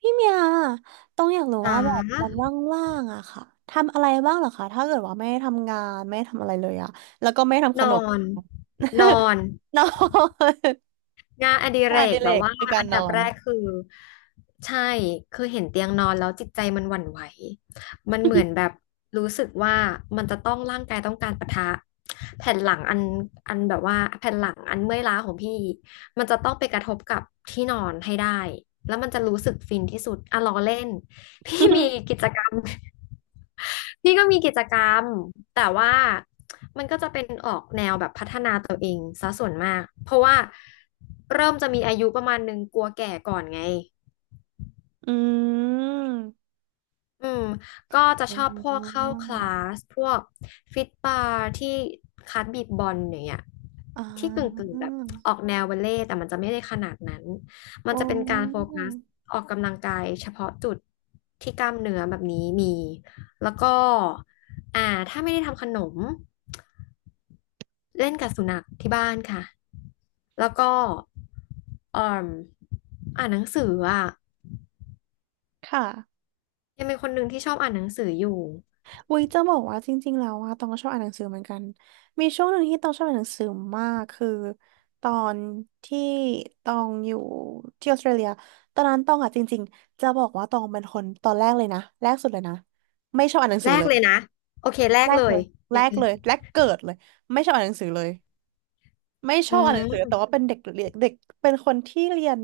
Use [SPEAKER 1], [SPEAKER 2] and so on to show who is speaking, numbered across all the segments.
[SPEAKER 1] พี่เมียต้องอยากรู้
[SPEAKER 2] จ๋า
[SPEAKER 1] ว่าแบบวันว่างๆอะค่ะทำอะไรบ้างเหรอคะถ้าเกิดว่าไม่ได้ทำงานไม่ได้ทำอะไรเลยอะแล้วก็ไม่ทำข
[SPEAKER 2] น
[SPEAKER 1] น
[SPEAKER 2] อ
[SPEAKER 1] ม
[SPEAKER 2] นนอน
[SPEAKER 1] นอน
[SPEAKER 2] งานอดิเร
[SPEAKER 1] งานอดิ
[SPEAKER 2] ก
[SPEAKER 1] เร
[SPEAKER 2] แบบ
[SPEAKER 1] ก
[SPEAKER 2] ว่า
[SPEAKER 1] คือการ
[SPEAKER 2] อัน
[SPEAKER 1] น
[SPEAKER 2] ดั
[SPEAKER 1] อ
[SPEAKER 2] บ
[SPEAKER 1] น
[SPEAKER 2] แรกคือใช่คือเห็นเตียงนอนแล้วจิตใจมันหวั่นไหวมันเหมือนแบบรู้สึกว่ามันจะต้องร่างกายต้องการปะทะแผ่นหลังอันแบบว่าแผ่นหลังอันเมื่อยล้าของพี่มันจะต้องไปกระทบกับที่นอนให้ได้แล้วมันจะรู้สึกฟินที่สุดอ่ะล้อเล่น พี่มี กิจกรรม พี่ก็มีกิจกรรม แต่ว่ามันก็จะเป็นออกแนวแบบพัฒนาตัวเองซะส่วนมาก เพราะว่าเริ่มจะมีอายุประมาณนึงกลัวแก่ก่อนไง
[SPEAKER 1] อืม
[SPEAKER 2] อืมก็จะ
[SPEAKER 1] อื
[SPEAKER 2] ชอบพวกเข้าคลา
[SPEAKER 1] ม
[SPEAKER 2] สพวกฟิตบาร์ที่คลาสบีบบอลอย่างเงี้ย
[SPEAKER 1] อ่
[SPEAKER 2] ที่กึ่งกึ่
[SPEAKER 1] า
[SPEAKER 2] งแบบออกแนวบัลเล่ต์แต่มันจะไม่ได้ขนาดนั้นมัน
[SPEAKER 1] โอ้
[SPEAKER 2] จะเป็นการโฟกัสออกกำลังกายเฉพาะจุดที่กล้ามเนื้อแบบนี้มีแล้วก็อ่าถ้าไม่ได้ทำขนมเล่นกับสุนัขที่บ้านค่ะแล้วก็เอ่มอ่านหนังสืออ่ะ
[SPEAKER 1] ค่ะ
[SPEAKER 2] ยังเป็นคนหนึ่งที่ชอบอ่านหนังสืออยู่
[SPEAKER 1] อุ้ยจะบอกว่าจริงๆแล้วว่าตองก็ชอบอ่านหนังสือเหมือนกันมีช่วงหนึ่งที่ตองชอบอ่านหนังสือมากคือตอนที่ตองอยู่ที่ออสเตรเลียตอนนั้นตองอ่ะจริงๆจะบอกว่าตองเป็นคนตอนแรกเลยนะแรกสุดเลยนะไม่ชอบอ่านหนังสื
[SPEAKER 2] แร
[SPEAKER 1] อ
[SPEAKER 2] ก
[SPEAKER 1] เลย
[SPEAKER 2] เลยนะโอเคแร
[SPEAKER 1] แร
[SPEAKER 2] ก
[SPEAKER 1] ก
[SPEAKER 2] เล
[SPEAKER 1] เล
[SPEAKER 2] ย
[SPEAKER 1] ยแร
[SPEAKER 2] ยัง
[SPEAKER 1] กเลยแรกเกิดเลยไม่ชอบอ่านหนังสือเลยไม่ช
[SPEAKER 2] อื
[SPEAKER 1] อบอ่านหนังสือแต่
[SPEAKER 2] ม
[SPEAKER 1] ว่าเป็นเด็กเรียนเด็กเป็นคนที่เรียน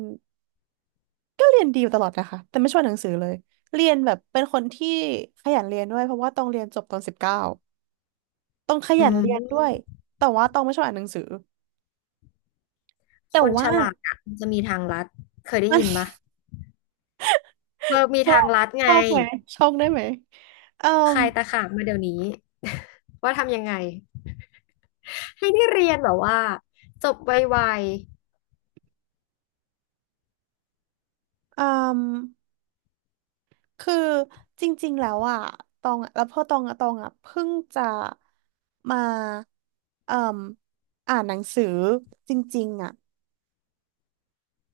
[SPEAKER 1] ก็เรียนดีอยู่ตลอดนะคะแต่ไม่ชอบอ่านหนังสือเลยเรียนแบบเป็นคนที่ขยันเรียนด้วยเพราะว่าตองเรียนจบตอน19 ต้องข
[SPEAKER 2] อื
[SPEAKER 1] ยันเรียนด้
[SPEAKER 2] ม
[SPEAKER 1] วยแต่ว่าต้องไม่ชอบอ่านหนังสือ แต่
[SPEAKER 2] คนฉ
[SPEAKER 1] ว่า
[SPEAKER 2] ลาดอ่ะมันจะมีทางลัดเคยได้
[SPEAKER 1] มัน
[SPEAKER 2] ยิน ปะเออมี
[SPEAKER 1] ชอ
[SPEAKER 2] ทาง
[SPEAKER 1] บ
[SPEAKER 2] ลัด
[SPEAKER 1] ช
[SPEAKER 2] ไง
[SPEAKER 1] อบไหมชอบได้ไหมเอ่
[SPEAKER 2] ใค
[SPEAKER 1] ม
[SPEAKER 2] รตะขาบมาเดี๋ยวนี้ ว่าทำยังไงให้ได้เรียนแบบว่าจบไว
[SPEAKER 1] เอ่มคือจริงๆแล้วอ่ะตองอะแล้วพอตองอะตองอ่ะเพิ่งจะมาเอ่มอ่านหนังสือจริงๆอ่ะ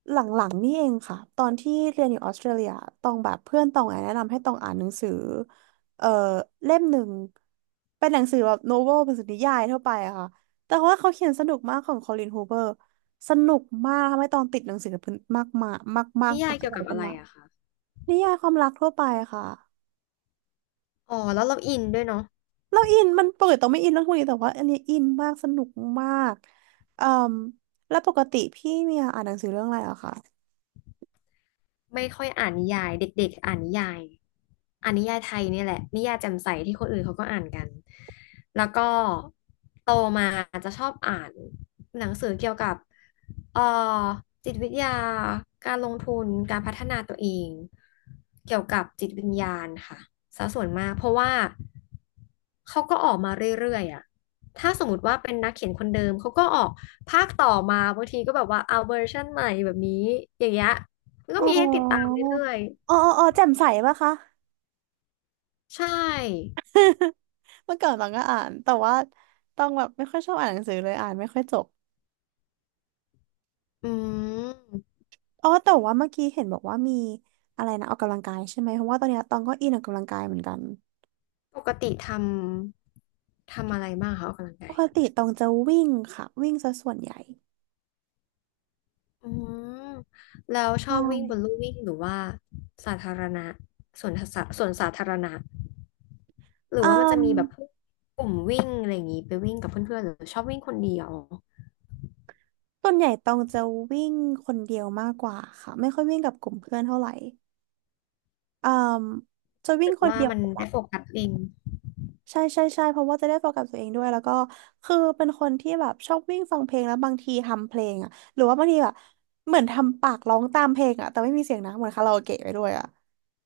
[SPEAKER 1] หลังๆนี่เองค่ะตอนที่เรียนอยู่ออสเตรเลียตองแบบเพื่อนตองอะแนะนำให้ตองอ่านหนังสือเอ่อเล่มหนึ่งเป็นหนังสือแบบโนเวลเป็นสือนิยายทั่วไปอะค่ะแต่ว่าเขาเขียนสนุกมากของคอลินฮูเบอร์สนุกมากทำให้ตองติดหนังสือเพิ่นมากมากมาก
[SPEAKER 2] ๆ
[SPEAKER 1] มาก
[SPEAKER 2] นิ
[SPEAKER 1] เป็
[SPEAKER 2] ยา
[SPEAKER 1] น
[SPEAKER 2] ย
[SPEAKER 1] ตั้ง
[SPEAKER 2] เกี่ยว
[SPEAKER 1] แต่
[SPEAKER 2] กับ
[SPEAKER 1] ต้
[SPEAKER 2] อะ
[SPEAKER 1] น
[SPEAKER 2] ไร
[SPEAKER 1] มา
[SPEAKER 2] อะคะ
[SPEAKER 1] นิยายความรักทั่วไปค่ะ
[SPEAKER 2] อ๋อแล้วเราอินด้วยเนาะ
[SPEAKER 1] เราอินมันปกติตองไม่อินเรื่องพวกนี้แต่ว่าอันนี้อินมากสนุกมากเอ่มแล้วปกติพี่เมียอ่านหนังสือเรื่องอะไรอะคะ
[SPEAKER 2] ไม่ค่อยอ่านนิยายเด็กๆอ่านนิยายอ่านนิยายไทยเนี่ยแหละนิยายแจ่มใสที่คนอื่นเขาก็อ่านกันแล้วก็โตมาจะชอบอ่านหนังสือเกี่ยวกับเอ่อจิตวิทยาการลงทุนการพัฒนาตัวเองเกี่ยวกับจิตวิญญาณค่ะซะส่วนมากเพราะว่าเขาก็ออกมาเรื่อยๆอ่ะถ้าสมมติว่าเป็นนักเขียนคนเดิมเขาก็ออกภาคต่อมาบางทีก็แบบว่าเอาเวอร์ชันใหม่แบบนี้อย่างเงี้ย ก็
[SPEAKER 1] อ๋อ
[SPEAKER 2] มีให้ติดตามเรื่อย
[SPEAKER 1] อ๋อแจ่มใสปะคะ
[SPEAKER 2] ๆใช่
[SPEAKER 1] เมื่อก่อนตองก็อ่านแต่ว่าต้องแบบไม่ค่อยชอบอ่านหนังสือเลยอ่านไม่ค่อยจบ
[SPEAKER 2] อืม
[SPEAKER 1] อ๋อแต่ว่าเมื่อกี้เห็นบอกว่ามีอะไรนะออกกำลังกายใช่ไหมเพราะว่าตอนเนี้ยตองก็อินออกกำลังกายเหมือนกัน
[SPEAKER 2] ปกติทำทำอะไรบ้างคะออกกำลัง
[SPEAKER 1] ป
[SPEAKER 2] กาย
[SPEAKER 1] กติตองจะวิ่งค่ะวิ่งซะส่วนใหญ่
[SPEAKER 2] อืมแล้วชอบวิ่งบ
[SPEAKER 1] ใช่
[SPEAKER 2] นลู่วิ่งหรือว่าสาธารณะสวนสาสวนสาธารณะหรือ
[SPEAKER 1] อื
[SPEAKER 2] ว่ามันจะ
[SPEAKER 1] ม
[SPEAKER 2] มีแบบพวกกลุ่มวิ่งอะไรอย่างนี้ไปวิ่งกับเพื่อนๆหรือชอบวิ่งคนเดียว
[SPEAKER 1] ส่วนใหญ่ตองจะวิ่งคนเดียวมากกว่าค่ะไม่ค่อยวิ่งกับกลุ่มเพื่อนเท่าไหร่อืมจะ
[SPEAKER 2] รู้
[SPEAKER 1] วิ่ง
[SPEAKER 2] สึก
[SPEAKER 1] คน
[SPEAKER 2] ว่า
[SPEAKER 1] เดียว
[SPEAKER 2] มันได้โฟกัสเอง
[SPEAKER 1] ใช่ใช่เพราะว่าจะได้โฟกัสตัวเองด้วยแล้วก็คือเป็นคนที่แบบชอบวิ่งฟังเพลงแล้วบางทีทำเพลงอ่ะหรือว่าบางทีแบบเหมือนทำปากร้องตามเพลงอ่ะแต่ไม่มีเสียงนะเหมือนคาราโอเกะไปด้วยอ่ะ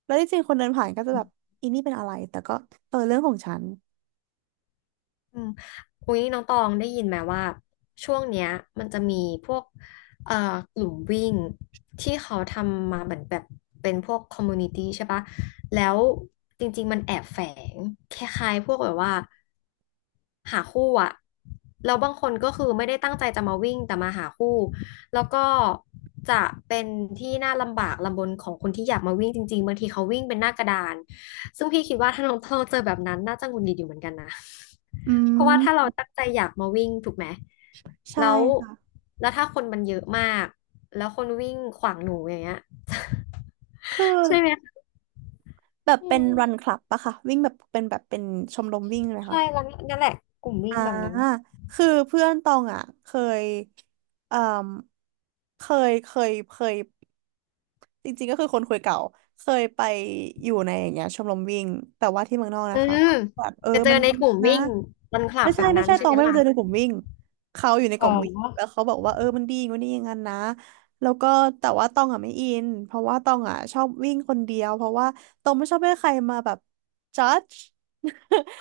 [SPEAKER 1] แล้วที่จริงคนเดินผ่านก็จะแบบอีนี่เป็นอะไรแต่ก็เออเรื่องของฉัน
[SPEAKER 2] อืมอุ้ยน้องตองได้ยินไหมว่าช่วงเนี้ยมันจะมีพวกเอ่อกลุ่มวิ่งที่เขาทำมาเหมือนแบบเป็นพวกคอมมูนิตี้ใช่ปะแล้วจริงๆมันแอบแฝงคล้ายๆพวกแบบว่าหาคู่อะแล้วบางคนก็คือไม่ได้ตั้งใจจะมาวิ่งแต่มาหาคู่แล้วก็จะเป็นที่น่าลำบากลำบนของคนที่อยากมาวิ่งจริงๆบางทีเขาวิ่งเป็นหน้ากระดาน ซึ่งพี่คิดว่าถ้าน้องต้องเจอแบบนั้นน่าจะหงุดหงิดอยู่เหมือนกันนะ
[SPEAKER 1] อื
[SPEAKER 2] เพราะว่าถ้าเรา
[SPEAKER 1] ม
[SPEAKER 2] ตั้งใจอยากมาวิ่งถูกไหม
[SPEAKER 1] ใช่
[SPEAKER 2] แล้ว
[SPEAKER 1] ค่ะ
[SPEAKER 2] แล้วถ้าคนมันเยอะมาก แล้วคนวิ่งขวางหนูอย่างเงี้ย
[SPEAKER 1] คือ
[SPEAKER 2] ใช่ไหมคะ
[SPEAKER 1] แบบ
[SPEAKER 2] อื
[SPEAKER 1] เป็น
[SPEAKER 2] ม
[SPEAKER 1] รันคลับปะค่ะวิ่งแบบเป็นชมรมวิ่งเลยค่ะ
[SPEAKER 2] ใช่แล้วนั่นแหละกลุ่มวิ่
[SPEAKER 1] อ่า
[SPEAKER 2] งแบบนั้น
[SPEAKER 1] คือเพื่อนตองอ่ะเคยเอ่อเคเคย จริงๆก็คือคนคุยเก่า เคยไปอยู่ในอย่างเงี้ยชมรมวิ่งแต่ว่าที่เมืองนอก
[SPEAKER 2] อื
[SPEAKER 1] นะคะ
[SPEAKER 2] ม
[SPEAKER 1] แบบเออ
[SPEAKER 2] จะเจ
[SPEAKER 1] มั
[SPEAKER 2] อ
[SPEAKER 1] น
[SPEAKER 2] ใน
[SPEAKER 1] ดี
[SPEAKER 2] กลุ่ม
[SPEAKER 1] นะ
[SPEAKER 2] วิ่งรันคลับแบบ
[SPEAKER 1] ไม่
[SPEAKER 2] นั้น
[SPEAKER 1] ใช่ต
[SPEAKER 2] ใช่
[SPEAKER 1] อ
[SPEAKER 2] ไห
[SPEAKER 1] ง
[SPEAKER 2] ม
[SPEAKER 1] ไม่ไป
[SPEAKER 2] ล่ะ
[SPEAKER 1] เจอในกลุ่มวิ่งเขาอยู่ในก
[SPEAKER 2] อ๋อ
[SPEAKER 1] ลุ่มวิ่งแล้วเขาบอกว่าเออมันดีอย่างงู้นนี่อย่างนั้นนะแล้วก็แต่ว่าตองอ่ะไม่อินเพราะว่าตองอ่ะชอบวิ่งคนเดียวเพราะว่าตองไม่ชอบให้ใครมาแบบ judge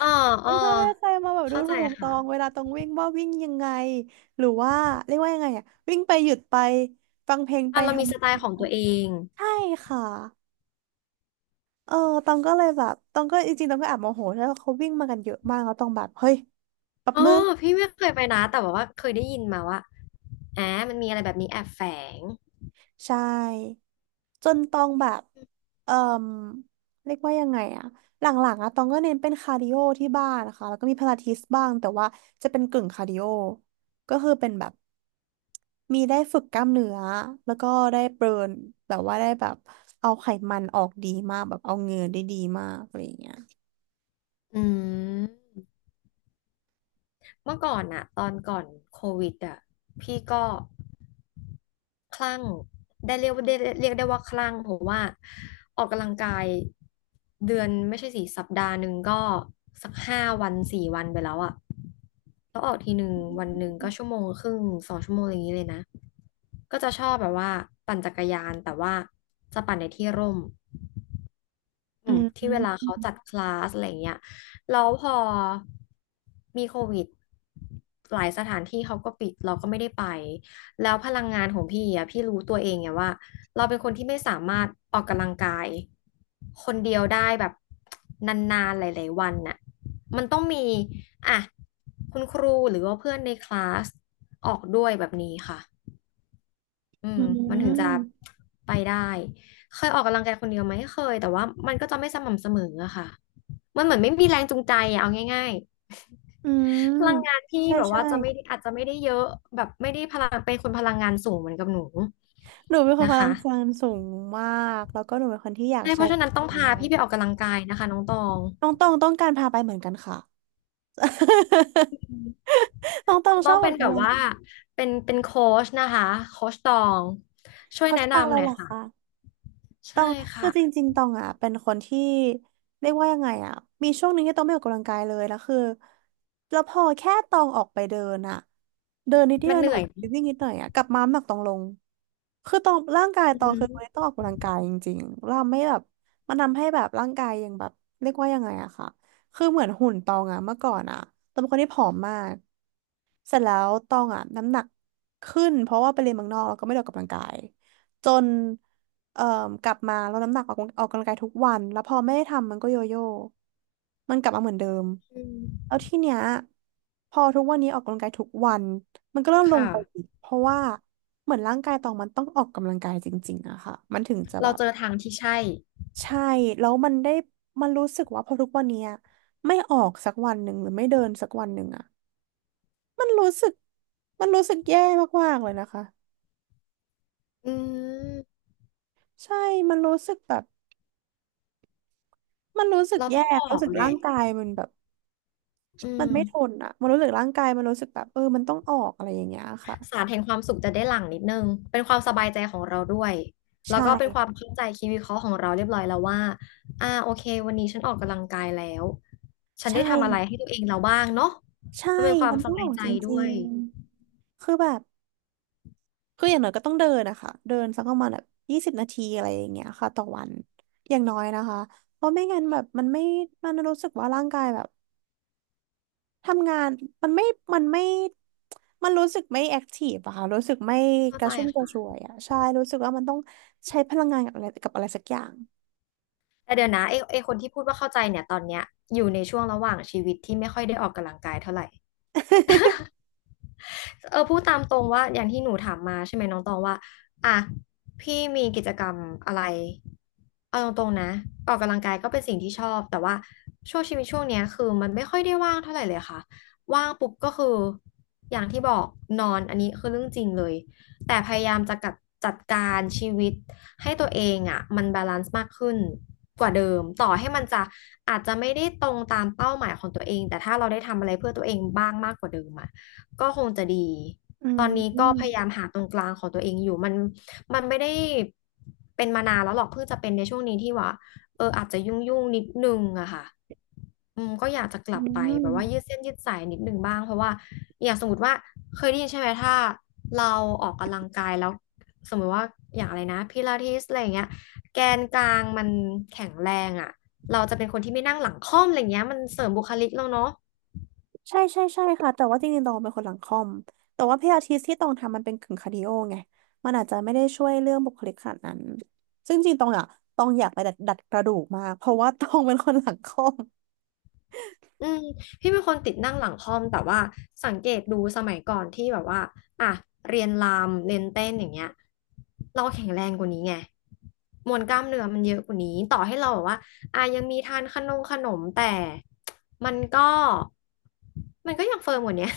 [SPEAKER 2] อ๋อ อ๋
[SPEAKER 1] ไม่
[SPEAKER 2] อ
[SPEAKER 1] ชอบให้ใครมาแบบดู
[SPEAKER 2] เข้าใจ
[SPEAKER 1] ถูกต
[SPEAKER 2] ค่ะ
[SPEAKER 1] องเวลาตองวิ่งว่าวิ่งยังไงหรือว่าเรียกว่ายังไงอ่ะวิ่งไปหยุดไปฟังเพลงไป
[SPEAKER 2] อ่ะเรา
[SPEAKER 1] ทำ
[SPEAKER 2] มีสไตล์ของตัวเอง
[SPEAKER 1] ใช่ค่ะ เออตองก็เลยแบบตองก็จริงๆตองก็แอบโมโหแล้วาเขาวิ่งมากันเยอะมากแล้วตองแบบเฮ้ยแป๊บ
[SPEAKER 2] อ๋อ
[SPEAKER 1] นึง
[SPEAKER 2] พี่ไม่เคยไปนะแต่ว่าเคยได้ยินมาว่าอ่ามันมีอะไรแบบนี้แอบแฝง
[SPEAKER 1] ใช่จนตองแบบเอ่มเรียกว่ายังไงอะหลังๆอะตองก็เน้นเป็นคาร์ดิโอที่บ้านนะคะแล้วก็มีพลาทิสบ้างแต่ว่าจะเป็นกึ่งคาร์ดิโอก็คือเป็นแบบมีได้ฝึกกล้ามเนื้อแล้วก็ได้เบิร์นแบบว่าได้แบบเอาไขมันออกดีมากแบบเอาเหงื่อได้ดีมากอะไรอย่างเงี้ย
[SPEAKER 2] อืมเมื่อก่อนอะตอนก่อนโควิดอะพี่ก็คลั่งได้เรียกว่าได้เรียกได้ว่าคลั่งเพราะว่าออกกำลังกายเดือนไม่ใช่สิสัปดาห์หนึ่งก็สัก5 วัน 4 วันไปแล้วอะแล้วออกทีหนึ่งวันหนึ่งก็ชั่วโมงครึ่ง2 ชั่วโมงอย่างนี้เลยนะก็จะชอบแบบว่าปั่นจักรยานแต่ว่าจะปั่นในที่ร่ม อื
[SPEAKER 1] อื
[SPEAKER 2] ม
[SPEAKER 1] ม
[SPEAKER 2] ที่เวลาเขาจัดคลาสอะไรเงี้ยแล้วพอมีโควิดหลายสถานที่เขาก็ปิดเราก็ไม่ได้ไปแล้วพลังงานของพี่อ่ะพี่รู้ตัวเองไงว่าเราเป็นคนที่ไม่สามารถออกกำลังกายคนเดียวได้แบบนานๆหลายๆวันน่ะมันต้องมีอ่ะคุณครูหรือว่าเพื่อนในคลาสออกด้วยแบบนี้ค่ะ อื
[SPEAKER 1] อื
[SPEAKER 2] มมันถึงจะ
[SPEAKER 1] ม
[SPEAKER 2] ไปได้เคยออกกำลังกายคนเดียวไหมเคยแต่ว่ามันก็จะไม่สม่ำเสมออะค่ะมันเหมือนไม่มีแรงจูงใจอะเอาง่าย
[SPEAKER 1] อื
[SPEAKER 2] ๆ พ
[SPEAKER 1] ม
[SPEAKER 2] ลังงานพี่
[SPEAKER 1] ใช่
[SPEAKER 2] แบบ
[SPEAKER 1] ใช่
[SPEAKER 2] ว่าจะไม่ได้อาจจะไม่ได้เยอะแบบไม่ได้พลังเป็นคนพลังงานสูงเหมือนกับหนู
[SPEAKER 1] หนูเป็นคน
[SPEAKER 2] นะ
[SPEAKER 1] พลัง
[SPEAKER 2] คะ
[SPEAKER 1] งานสูงมากแล้วก็หนูเป็นคนที่อยาก
[SPEAKER 2] ใช่เพ
[SPEAKER 1] ใช้
[SPEAKER 2] ราะ
[SPEAKER 1] พ
[SPEAKER 2] ฉะ
[SPEAKER 1] ลั
[SPEAKER 2] นั้
[SPEAKER 1] ง
[SPEAKER 2] นต้
[SPEAKER 1] งา
[SPEAKER 2] อง
[SPEAKER 1] น
[SPEAKER 2] พา
[SPEAKER 1] มาก
[SPEAKER 2] พี่ไปออกกำลังกายนะคะน้องตอง
[SPEAKER 1] น้องต้องต้องการพาไปเหมือนกันค่ะ น้องต้อง
[SPEAKER 2] จะ
[SPEAKER 1] ช
[SPEAKER 2] ต้อ
[SPEAKER 1] อ
[SPEAKER 2] ง
[SPEAKER 1] บอ
[SPEAKER 2] เป็
[SPEAKER 1] อ
[SPEAKER 2] น
[SPEAKER 1] ก
[SPEAKER 2] แบบ
[SPEAKER 1] กำลัง
[SPEAKER 2] ว่า
[SPEAKER 1] กาย
[SPEAKER 2] เป็นโค้ชนะคะโค้ชตองช่วย
[SPEAKER 1] เขา
[SPEAKER 2] แนะ
[SPEAKER 1] ชื่อตังอะ
[SPEAKER 2] นำ
[SPEAKER 1] ไร
[SPEAKER 2] หน่อ
[SPEAKER 1] เห
[SPEAKER 2] ย
[SPEAKER 1] รอคะ
[SPEAKER 2] ค่ะ
[SPEAKER 1] ต
[SPEAKER 2] ใช่
[SPEAKER 1] องคื
[SPEAKER 2] ค่ะ
[SPEAKER 1] อจริงๆตองอ่ะเป็นคนที่เรียกว่ายังไงอ่ะมีช่วงหนึงที่ตองไม่ออกกำลังกายเลยแล้วคือแล้วพอแค่ตองออกไปเดินอ่ะเดินนิดเดี
[SPEAKER 2] มั
[SPEAKER 1] ย
[SPEAKER 2] น
[SPEAKER 1] ว
[SPEAKER 2] เห
[SPEAKER 1] หน่
[SPEAKER 2] นื่
[SPEAKER 1] อย
[SPEAKER 2] อย
[SPEAKER 1] ไปวิ่งนิดหน่อยอ่ะกลับมาน้ำหนักตองลงคือตองร่างกาย
[SPEAKER 2] อื
[SPEAKER 1] ตองคือคนที่ต้อ
[SPEAKER 2] ม
[SPEAKER 1] งออกกำลังกายจริงๆเราไม่แบบมันทำให้แบบร่างกายยังแบบเรียกว่ายังไงอะค่ะคือเหมือนหุ่นตองอะเมื่อก่อนอะตองเป็นคนที่ผอมมากเสร็จแล้วตองอะน้ำหนักขึ้นเพราะว่าไปเรียนเมืองนอกแล้วก็ไม่ได้ออกกำลังกายจน เอ่อกลับมาลดน้ำหนักออกกำลังกายทุกวันแล้วพอไม่ได้ทำมันก็โยโย่มันกลับมาเหมือนเดิม
[SPEAKER 2] อืม
[SPEAKER 1] แล้วทีเนี้ยพอทุกวันนี้ออกกำลังกายทุกวันมันก็เริ่มลงไป
[SPEAKER 2] ค่ะ
[SPEAKER 1] อีกเพราะว่าเหมือนร่างกายตองมันต้องออกกำลังกายจริงๆอะค่ะมันถึงจะแบ
[SPEAKER 2] เรา
[SPEAKER 1] บ
[SPEAKER 2] เจอทางที่ใช่
[SPEAKER 1] ใช่แล้วมันได้มันรู้สึกว่าพอทุกวันเนี้ยไม่ออกสักวันหนึ่งหรือไม่เดินสักวันหนึ่งอะมันรู้สึกมันรู้สึกแย่มากๆเลยนะคะ
[SPEAKER 2] อืม
[SPEAKER 1] ใช่มันรู้สึกแบบมันรู้สึก
[SPEAKER 2] เรา
[SPEAKER 1] แย่
[SPEAKER 2] ต้องออ
[SPEAKER 1] รู้
[SPEAKER 2] ก
[SPEAKER 1] สึก
[SPEAKER 2] แห
[SPEAKER 1] ร่า
[SPEAKER 2] ละ
[SPEAKER 1] งกายมันแบบ
[SPEAKER 2] อื
[SPEAKER 1] มัน
[SPEAKER 2] ม
[SPEAKER 1] ไม่ทนอ่ะมันรู้สึกร่างกายมันรู้สึกแบบเออมันต้องออกอะไรอย่างเงี้ยค่ะ
[SPEAKER 2] สารแห่งความสุขจะได้หลั่งนิดนึงเป็นความสบายใจของเราด้วย
[SPEAKER 1] ใช
[SPEAKER 2] แล้วก็เป็นควา
[SPEAKER 1] ่
[SPEAKER 2] มเข้าใจคิดวิเคราะห์ของเราเรียบร้อยแล้วว่าโอเควันนี้ฉันออกกำลังกายแล้วฉัน
[SPEAKER 1] ใช่
[SPEAKER 2] ได้ทำอะไรให้ตัวเองเราบ้างเนาะ
[SPEAKER 1] ใช่
[SPEAKER 2] มันเป็นความ
[SPEAKER 1] มัน
[SPEAKER 2] ส
[SPEAKER 1] ต้อง
[SPEAKER 2] บา
[SPEAKER 1] อ
[SPEAKER 2] ย
[SPEAKER 1] อก
[SPEAKER 2] ใจ
[SPEAKER 1] จ
[SPEAKER 2] ด้
[SPEAKER 1] ริ
[SPEAKER 2] ว
[SPEAKER 1] ง
[SPEAKER 2] ย
[SPEAKER 1] ๆคือแบบคืออย่างน้อยก็ต้องเดินนะคะเดินสักประมาณแบบ20 นาทีอะไรอย่างเงี้ยค่ะต่อวันอย่างน้อยนะคะเพราะไม่งั้นแบบมันไม่มันรู้สึกว่าร่างกายแบบทำงานมันไม่มันไม่มันรู้สึกไม่แอคทีฟอะค่ะรู้สึกไม่
[SPEAKER 2] เข้า
[SPEAKER 1] ก
[SPEAKER 2] ใจ
[SPEAKER 1] ระชุ่มกระ
[SPEAKER 2] ค่ะ
[SPEAKER 1] ชวยอะใช่รู้สึกว่ามันต้องใช้พลังงานกับอะไรกับอะไรสักอย่าง
[SPEAKER 2] แต่เดี๋ยวนะไอ้คนที่พูดว่าเข้าใจเนี่ยตอนเนี้ยอยู่ในช่วงระหว่างชีวิตที่ไม่ค่อยได้ออกกำลังกายเท่าไหร่ พูดตามตรงว่าอย่างที่หนูถามมาใช่ไหมน้องตองว่าอ่ะพี่มีกิจกรรมอะไรเอาตรงๆนะออกกำลังกายก็เป็นสิ่งที่ชอบแต่ว่าช่วงชีวิตช่วงเนี้ยคือมันไม่ค่อยได้ว่างเท่าไหร่เลยค่ะว่างปุ๊บก็คืออย่างที่บอกนอนอันนี้คือเรื่องจริงเลยแต่พยายามจะกัดจัดการชีวิตให้ตัวเองอ่ะมันบาลานซ์มากขึ้นกว่าเดิมต่อให้มันจะอาจจะไม่ได้ตรงตามเป้าหมายของตัวเองแต่ถ้าเราได้ทำอะไรเพื่อตัวเองบ้างมากกว่าเดิมอ่ะ ก็คงจะดี
[SPEAKER 1] อื
[SPEAKER 2] ตอนนี้ก็
[SPEAKER 1] ม
[SPEAKER 2] พยายามหาตรงกลางของตัวเองอยู่ มัน มันไม่ได้เป็นมานานแล้วหรอก เพิ่งจะเป็นในช่วงนี้ที่ว่าอาจจะยุ่งนิดนึงอะค่ะอืมก็อยากจะก
[SPEAKER 1] อื
[SPEAKER 2] ลับไปแบบว่ายืด
[SPEAKER 1] ม
[SPEAKER 2] เส้นยืดสายนิดนึงบ้างเพราะว่าอย่างสมมติว่าเคยได้ยินใช่ไหมถ้าเราออกกำลังกายแล้วสมมติว่าอย่างอะไรนะพิลาทิสอะไรอย่างเงี้ยแกนกลางมันแข็งแรงอะเราจะเป็นคนที่ไม่นั่งหลังค่อมอะไรเงี้ยมันเสริมบุคลิกเราเนาะ
[SPEAKER 1] ใช่ใช่ใช่ค่ะแต่ว่าจริงๆตองเป็นคนหลังคอมแต่ว่าเพี่อาทิตที่ตองทำมันเป็นกึ่งคาร์ดิโอไงมันอาจจะไม่ได้ช่วยเรื่องบุคลิกขนาดนั้นซึ่งจริงๆตองอ่ะตองอยากไปดัดดัดกระดูกมากเพราะว่าตองเป็นคนหลังคอม
[SPEAKER 2] อืมพี่เป็นคนติดนั่งหลังคอมแต่ว่าสังเกตดูสมัยก่อนที่แบบว่าอ่ะเรียนรำเรียนเต้นอย่างเงี้ยเราแข็งแรงกว่านี้ไงมวลกล้ามเนื้อมันเยอะกว่านี้ต่อให้เราแบบว่าอ่ะยังมีทานขนมขนมแต่มันก็มันก็ยังเฟิร์มกว่าเนี้ย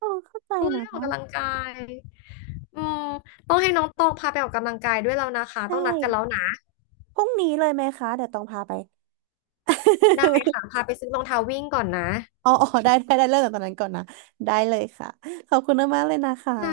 [SPEAKER 1] ตองเข้าใจ
[SPEAKER 2] เออ
[SPEAKER 1] นะ
[SPEAKER 2] ได้ออกกำลังกายอืมต้องให้น้องตองพาไปออกกำลังกายด้วยแล้วนะคะ
[SPEAKER 1] ใช่
[SPEAKER 2] ต้องนัดกันแล้วนะ
[SPEAKER 1] พรุ่งนี้เลยไหมคะเดี๋ยวตองพาไป
[SPEAKER 2] ได้ค่ะพาไปซื้อรองเท้าวิ่งก่อนนะ
[SPEAKER 1] อ๋ออ๋อได้ได้ได้เริ่มจากตอนนั้นก่อนนะได้เลยค่ะขอบคุณมากๆเลยนะคะ
[SPEAKER 2] ค่ะ